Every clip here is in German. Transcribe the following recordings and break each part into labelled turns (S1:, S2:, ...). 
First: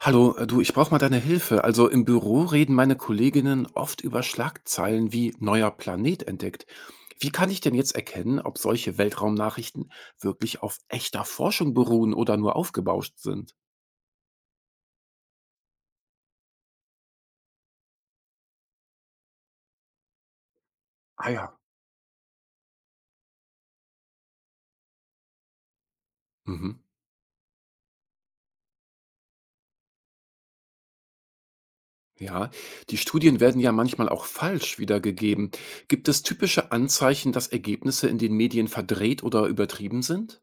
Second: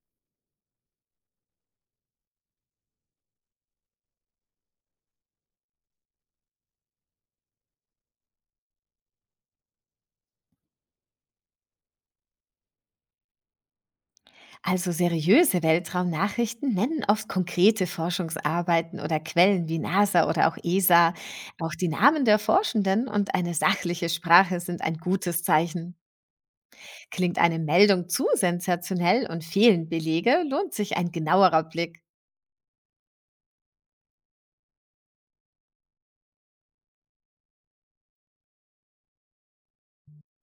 S1: Hallo, du, ich brauche mal deine Hilfe. Also im Büro reden meine Kolleginnen oft über Schlagzeilen wie neuer Planet entdeckt. Wie kann ich denn jetzt erkennen, ob solche Weltraumnachrichten wirklich auf echter Forschung beruhen oder nur aufgebauscht sind?
S2: Also seriöse Weltraumnachrichten nennen oft konkrete Forschungsarbeiten oder Quellen wie NASA oder auch ESA.
S1: Ah ja.
S2: Auch die Namen der Forschenden und eine sachliche Sprache sind ein gutes Zeichen.
S1: Mhm.
S2: Klingt eine Meldung zu sensationell und fehlen Belege, lohnt sich ein genauerer Blick.
S1: Ja, die Studien werden ja manchmal auch falsch wiedergegeben. Gibt es typische Anzeichen, dass Ergebnisse in den Medien verdreht oder übertrieben sind?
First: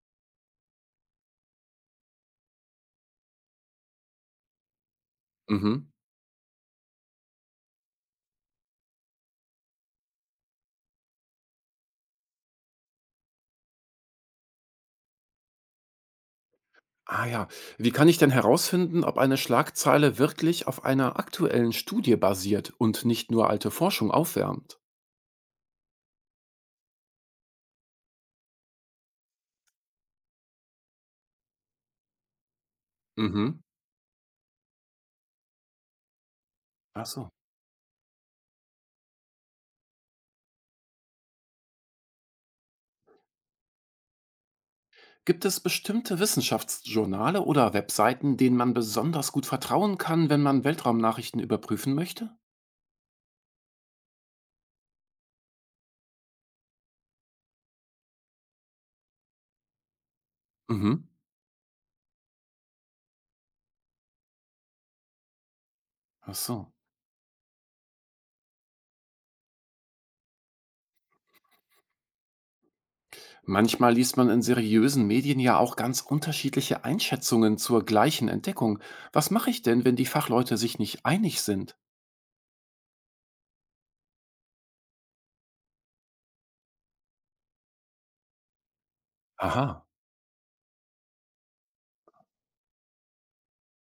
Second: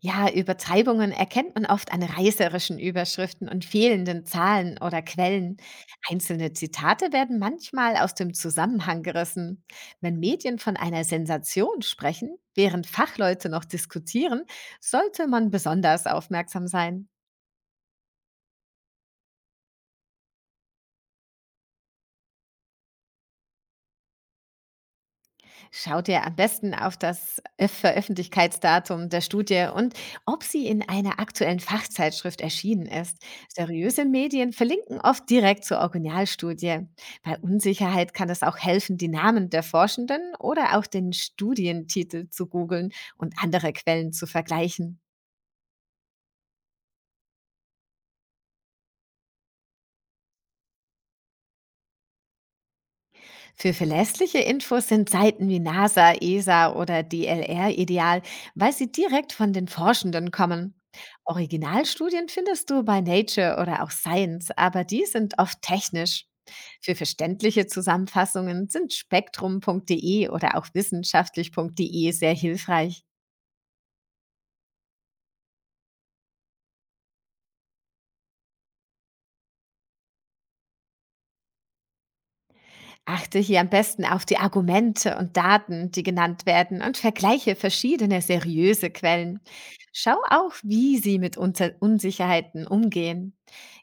S2: Ja, Übertreibungen erkennt man oft an reißerischen Überschriften und fehlenden Zahlen oder Quellen.
S1: Mhm.
S2: Einzelne Zitate werden manchmal aus dem Zusammenhang gerissen. Wenn Medien von einer Sensation sprechen, während Fachleute noch diskutieren, sollte man besonders aufmerksam sein.
S1: Ah ja, wie kann ich denn herausfinden, ob eine Schlagzeile wirklich auf einer aktuellen Studie basiert und nicht nur alte Forschung aufwärmt?
S2: Schau dir am besten auf das Veröffentlichkeitsdatum der Studie und ob sie in einer aktuellen Fachzeitschrift erschienen ist.
S1: Mhm.
S2: Seriöse Medien verlinken oft direkt zur Originalstudie.
S1: Ach so.
S2: Bei Unsicherheit kann es auch helfen, die Namen der Forschenden oder auch den Studientitel zu googeln und andere Quellen zu vergleichen.
S1: Gibt es bestimmte Wissenschaftsjournale oder Webseiten, denen man besonders gut vertrauen kann, wenn man Weltraumnachrichten überprüfen möchte?
S2: Für verlässliche Infos sind Seiten wie NASA, ESA oder DLR ideal, weil sie direkt von den Forschenden kommen.
S1: Mhm.
S2: Originalstudien findest du bei Nature oder auch Science, aber die sind oft technisch.
S1: Ach so.
S2: Für verständliche Zusammenfassungen sind spektrum.de oder auch wissenschaftlich.de sehr hilfreich.
S1: Manchmal liest man in seriösen Medien ja auch ganz unterschiedliche Einschätzungen zur gleichen Entdeckung. Was mache ich denn, wenn die Fachleute sich nicht einig sind?
S2: Achte hier am besten auf die Argumente und Daten, die genannt werden und vergleiche verschiedene seriöse Quellen.
S1: Aha.
S2: Schau auch, wie sie mit Unter Unsicherheiten umgehen.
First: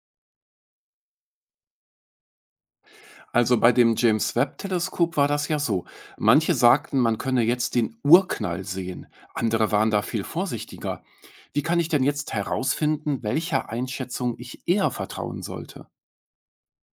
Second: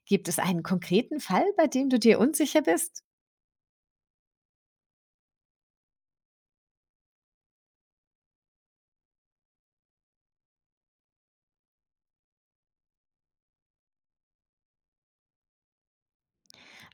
S2: Gibt es einen konkreten Fall, bei dem du dir unsicher bist?
S1: Also bei dem James-Webb-Teleskop war das ja so. Manche sagten, man könne jetzt den Urknall sehen, andere waren da viel vorsichtiger. Wie kann ich denn jetzt herausfinden, welcher Einschätzung ich eher vertrauen sollte?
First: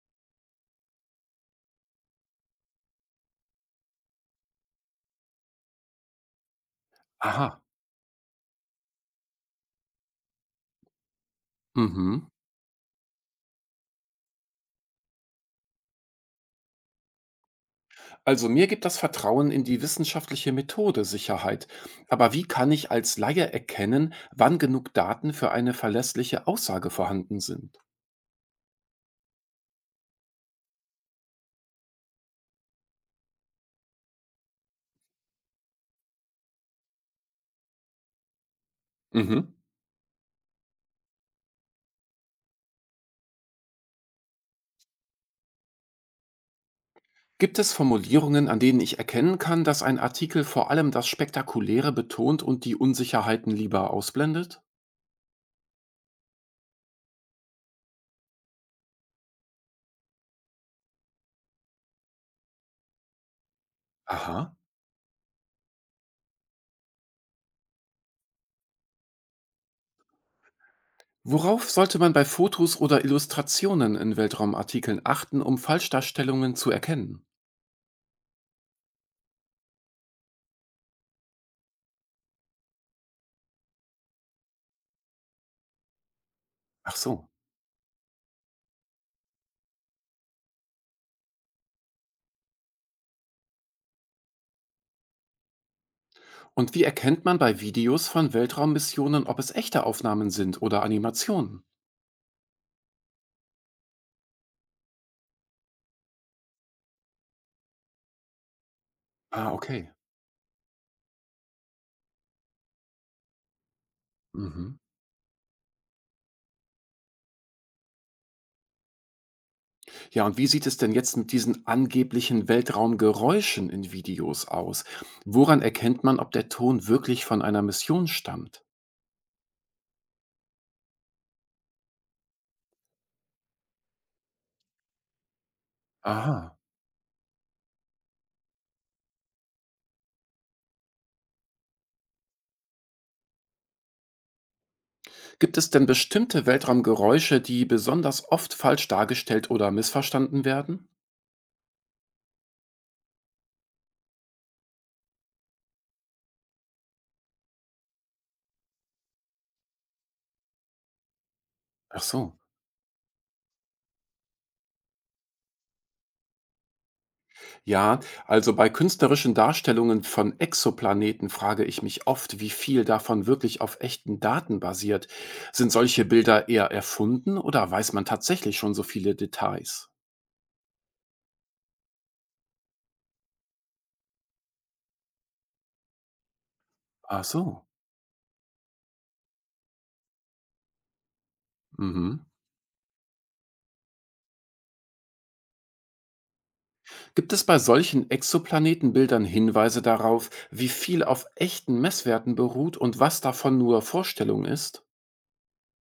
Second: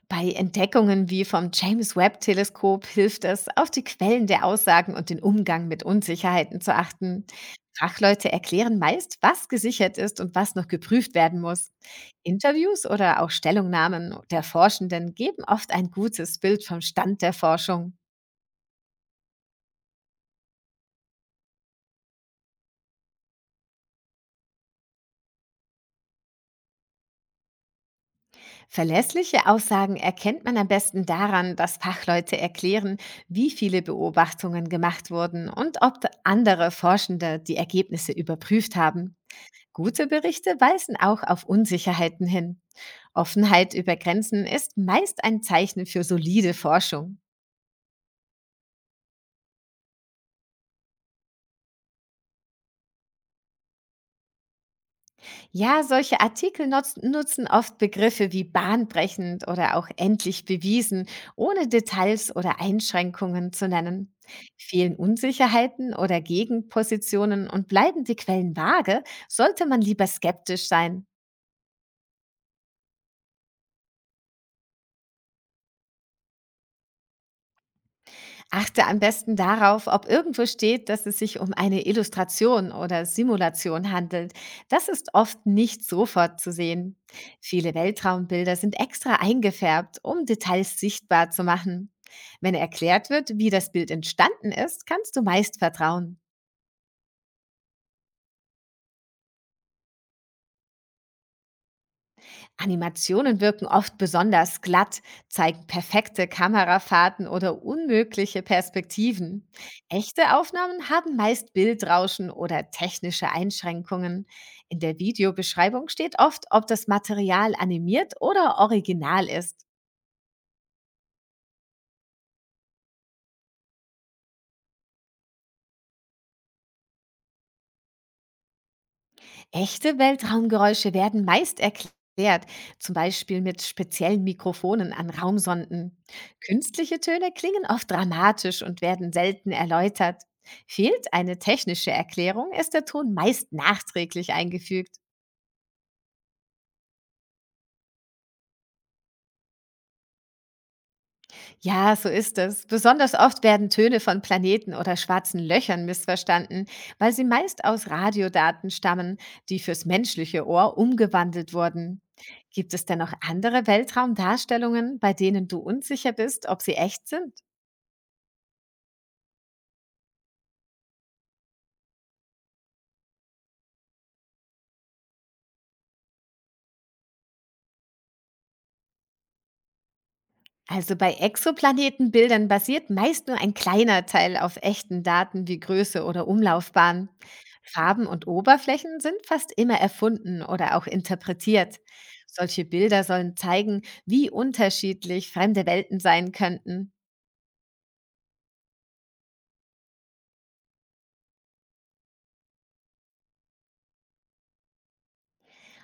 S2: Bei Entdeckungen wie vom James Webb Teleskop hilft es, auf die Quellen der Aussagen und den Umgang mit Unsicherheiten zu achten.
S1: Aha.
S2: Fachleute erklären meist, was gesichert ist und was noch geprüft werden muss.
S1: Mhm.
S2: Interviews oder auch Stellungnahmen der Forschenden geben oft ein gutes Bild vom Stand der Forschung.
S1: Also mir gibt das Vertrauen in die wissenschaftliche Methode Sicherheit. Aber wie kann ich als Laie erkennen, wann genug Daten für eine verlässliche Aussage vorhanden sind?
S2: Verlässliche Aussagen erkennt man am besten daran, dass Fachleute erklären, wie viele Beobachtungen gemacht wurden und ob andere Forschende die Ergebnisse überprüft haben.
S1: Mhm.
S2: Gute Berichte weisen auch auf Unsicherheiten hin. Offenheit über Grenzen ist meist ein Zeichen für solide Forschung.
S1: Gibt es Formulierungen, an denen ich erkennen kann, dass ein Artikel vor allem das Spektakuläre betont und die Unsicherheiten lieber ausblendet?
S2: Ja, solche Artikel nutzen oft Begriffe wie bahnbrechend oder auch endlich bewiesen, ohne Details oder Einschränkungen zu nennen.
S1: Aha.
S2: Fehlen Unsicherheiten oder Gegenpositionen und bleiben die Quellen vage, sollte man lieber skeptisch sein.
S1: Worauf sollte man bei Fotos oder Illustrationen in Weltraumartikeln achten, um Falschdarstellungen zu erkennen?
S2: Achte am besten darauf, ob irgendwo steht, dass es sich um eine Illustration oder Simulation handelt. Das ist oft nicht sofort zu
S1: Ach
S2: sehen.
S1: so.
S2: Viele Weltraumbilder sind extra eingefärbt, um Details sichtbar zu machen. Wenn erklärt wird, wie das Bild entstanden ist, kannst du meist vertrauen.
S1: Und wie erkennt man bei Videos von Weltraummissionen, ob es echte Aufnahmen sind oder Animationen?
S2: Animationen wirken oft besonders glatt, zeigen perfekte Kamerafahrten oder unmögliche Perspektiven.
S1: Ah, okay.
S2: Echte Aufnahmen haben meist Bildrauschen oder technische Einschränkungen.
S1: Mhm.
S2: In der Videobeschreibung steht oft, ob das Material animiert oder original ist.
S1: Ja, und wie sieht es denn jetzt mit diesen angeblichen Weltraumgeräuschen in Videos aus? Woran erkennt man, ob der Ton wirklich von einer Mission stammt?
S2: Echte Weltraumgeräusche werden meist erklärt, zum Beispiel mit speziellen Mikrofonen an Raumsonden.
S1: Aha.
S2: Künstliche Töne klingen oft dramatisch und werden selten erläutert. Fehlt eine technische Erklärung, ist der Ton meist nachträglich eingefügt.
S1: Gibt es denn bestimmte Weltraumgeräusche, die besonders oft falsch dargestellt oder missverstanden werden?
S2: Ja, so ist es. Besonders oft werden Töne von Planeten oder schwarzen Löchern missverstanden, weil sie meist aus Radiodaten stammen, die fürs menschliche Ohr umgewandelt
S1: Ach
S2: wurden.
S1: so.
S2: Gibt es denn noch andere Weltraumdarstellungen, bei denen du unsicher bist, ob sie echt sind?
S1: Ja, also bei künstlerischen Darstellungen von Exoplaneten frage ich mich oft, wie viel davon wirklich auf echten Daten basiert. Sind solche Bilder eher erfunden oder weiß man tatsächlich schon so viele Details?
S2: Also bei Exoplanetenbildern basiert meist nur ein kleiner Teil auf echten Daten wie Größe oder Umlaufbahn.
S1: Ach so.
S2: Farben und Oberflächen sind fast immer erfunden oder auch interpretiert.
S1: Mhm.
S2: Solche Bilder sollen zeigen, wie unterschiedlich fremde Welten sein könnten.
S1: Gibt es bei solchen Exoplanetenbildern Hinweise darauf, wie viel auf echten Messwerten beruht und was davon nur Vorstellung ist?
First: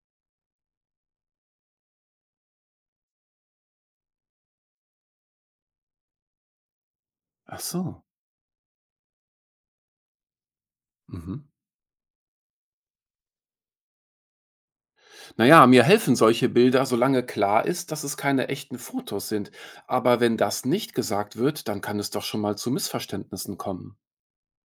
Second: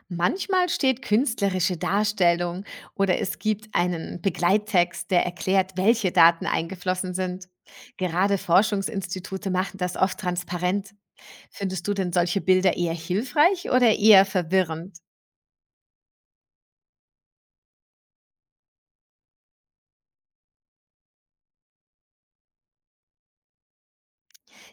S2: Manchmal steht künstlerische Darstellung oder es gibt einen Begleittext, der erklärt, welche Daten eingeflossen sind.
S1: Ach so.
S2: Gerade Forschungsinstitute machen das oft transparent.
S1: Mhm.
S2: Findest du denn solche Bilder eher hilfreich oder eher verwirrend?
S1: Naja, mir helfen solche Bilder, solange klar ist, dass es keine echten Fotos sind. Aber wenn das nicht gesagt wird, dann kann es doch schon mal zu Missverständnissen kommen.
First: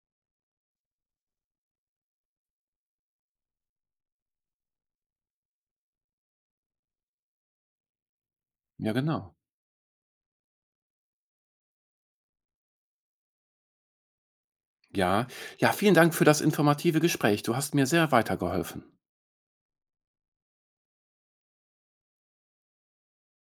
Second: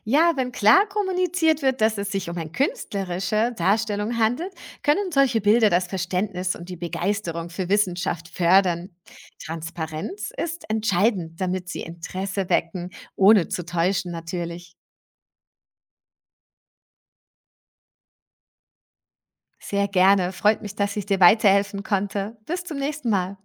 S2: Ja, wenn klar kommuniziert wird, dass es sich um eine künstlerische Darstellung handelt, können solche Bilder das Verständnis und die Begeisterung für Wissenschaft fördern.
S1: Ja, genau.
S2: Transparenz ist entscheidend, damit sie Interesse wecken, ohne zu täuschen natürlich.
S1: Ja, ja, vielen Dank für das informative Gespräch. Du hast mir sehr weitergeholfen.
S2: Sehr gerne, freut mich, dass ich dir weiterhelfen konnte. Bis zum nächsten Mal.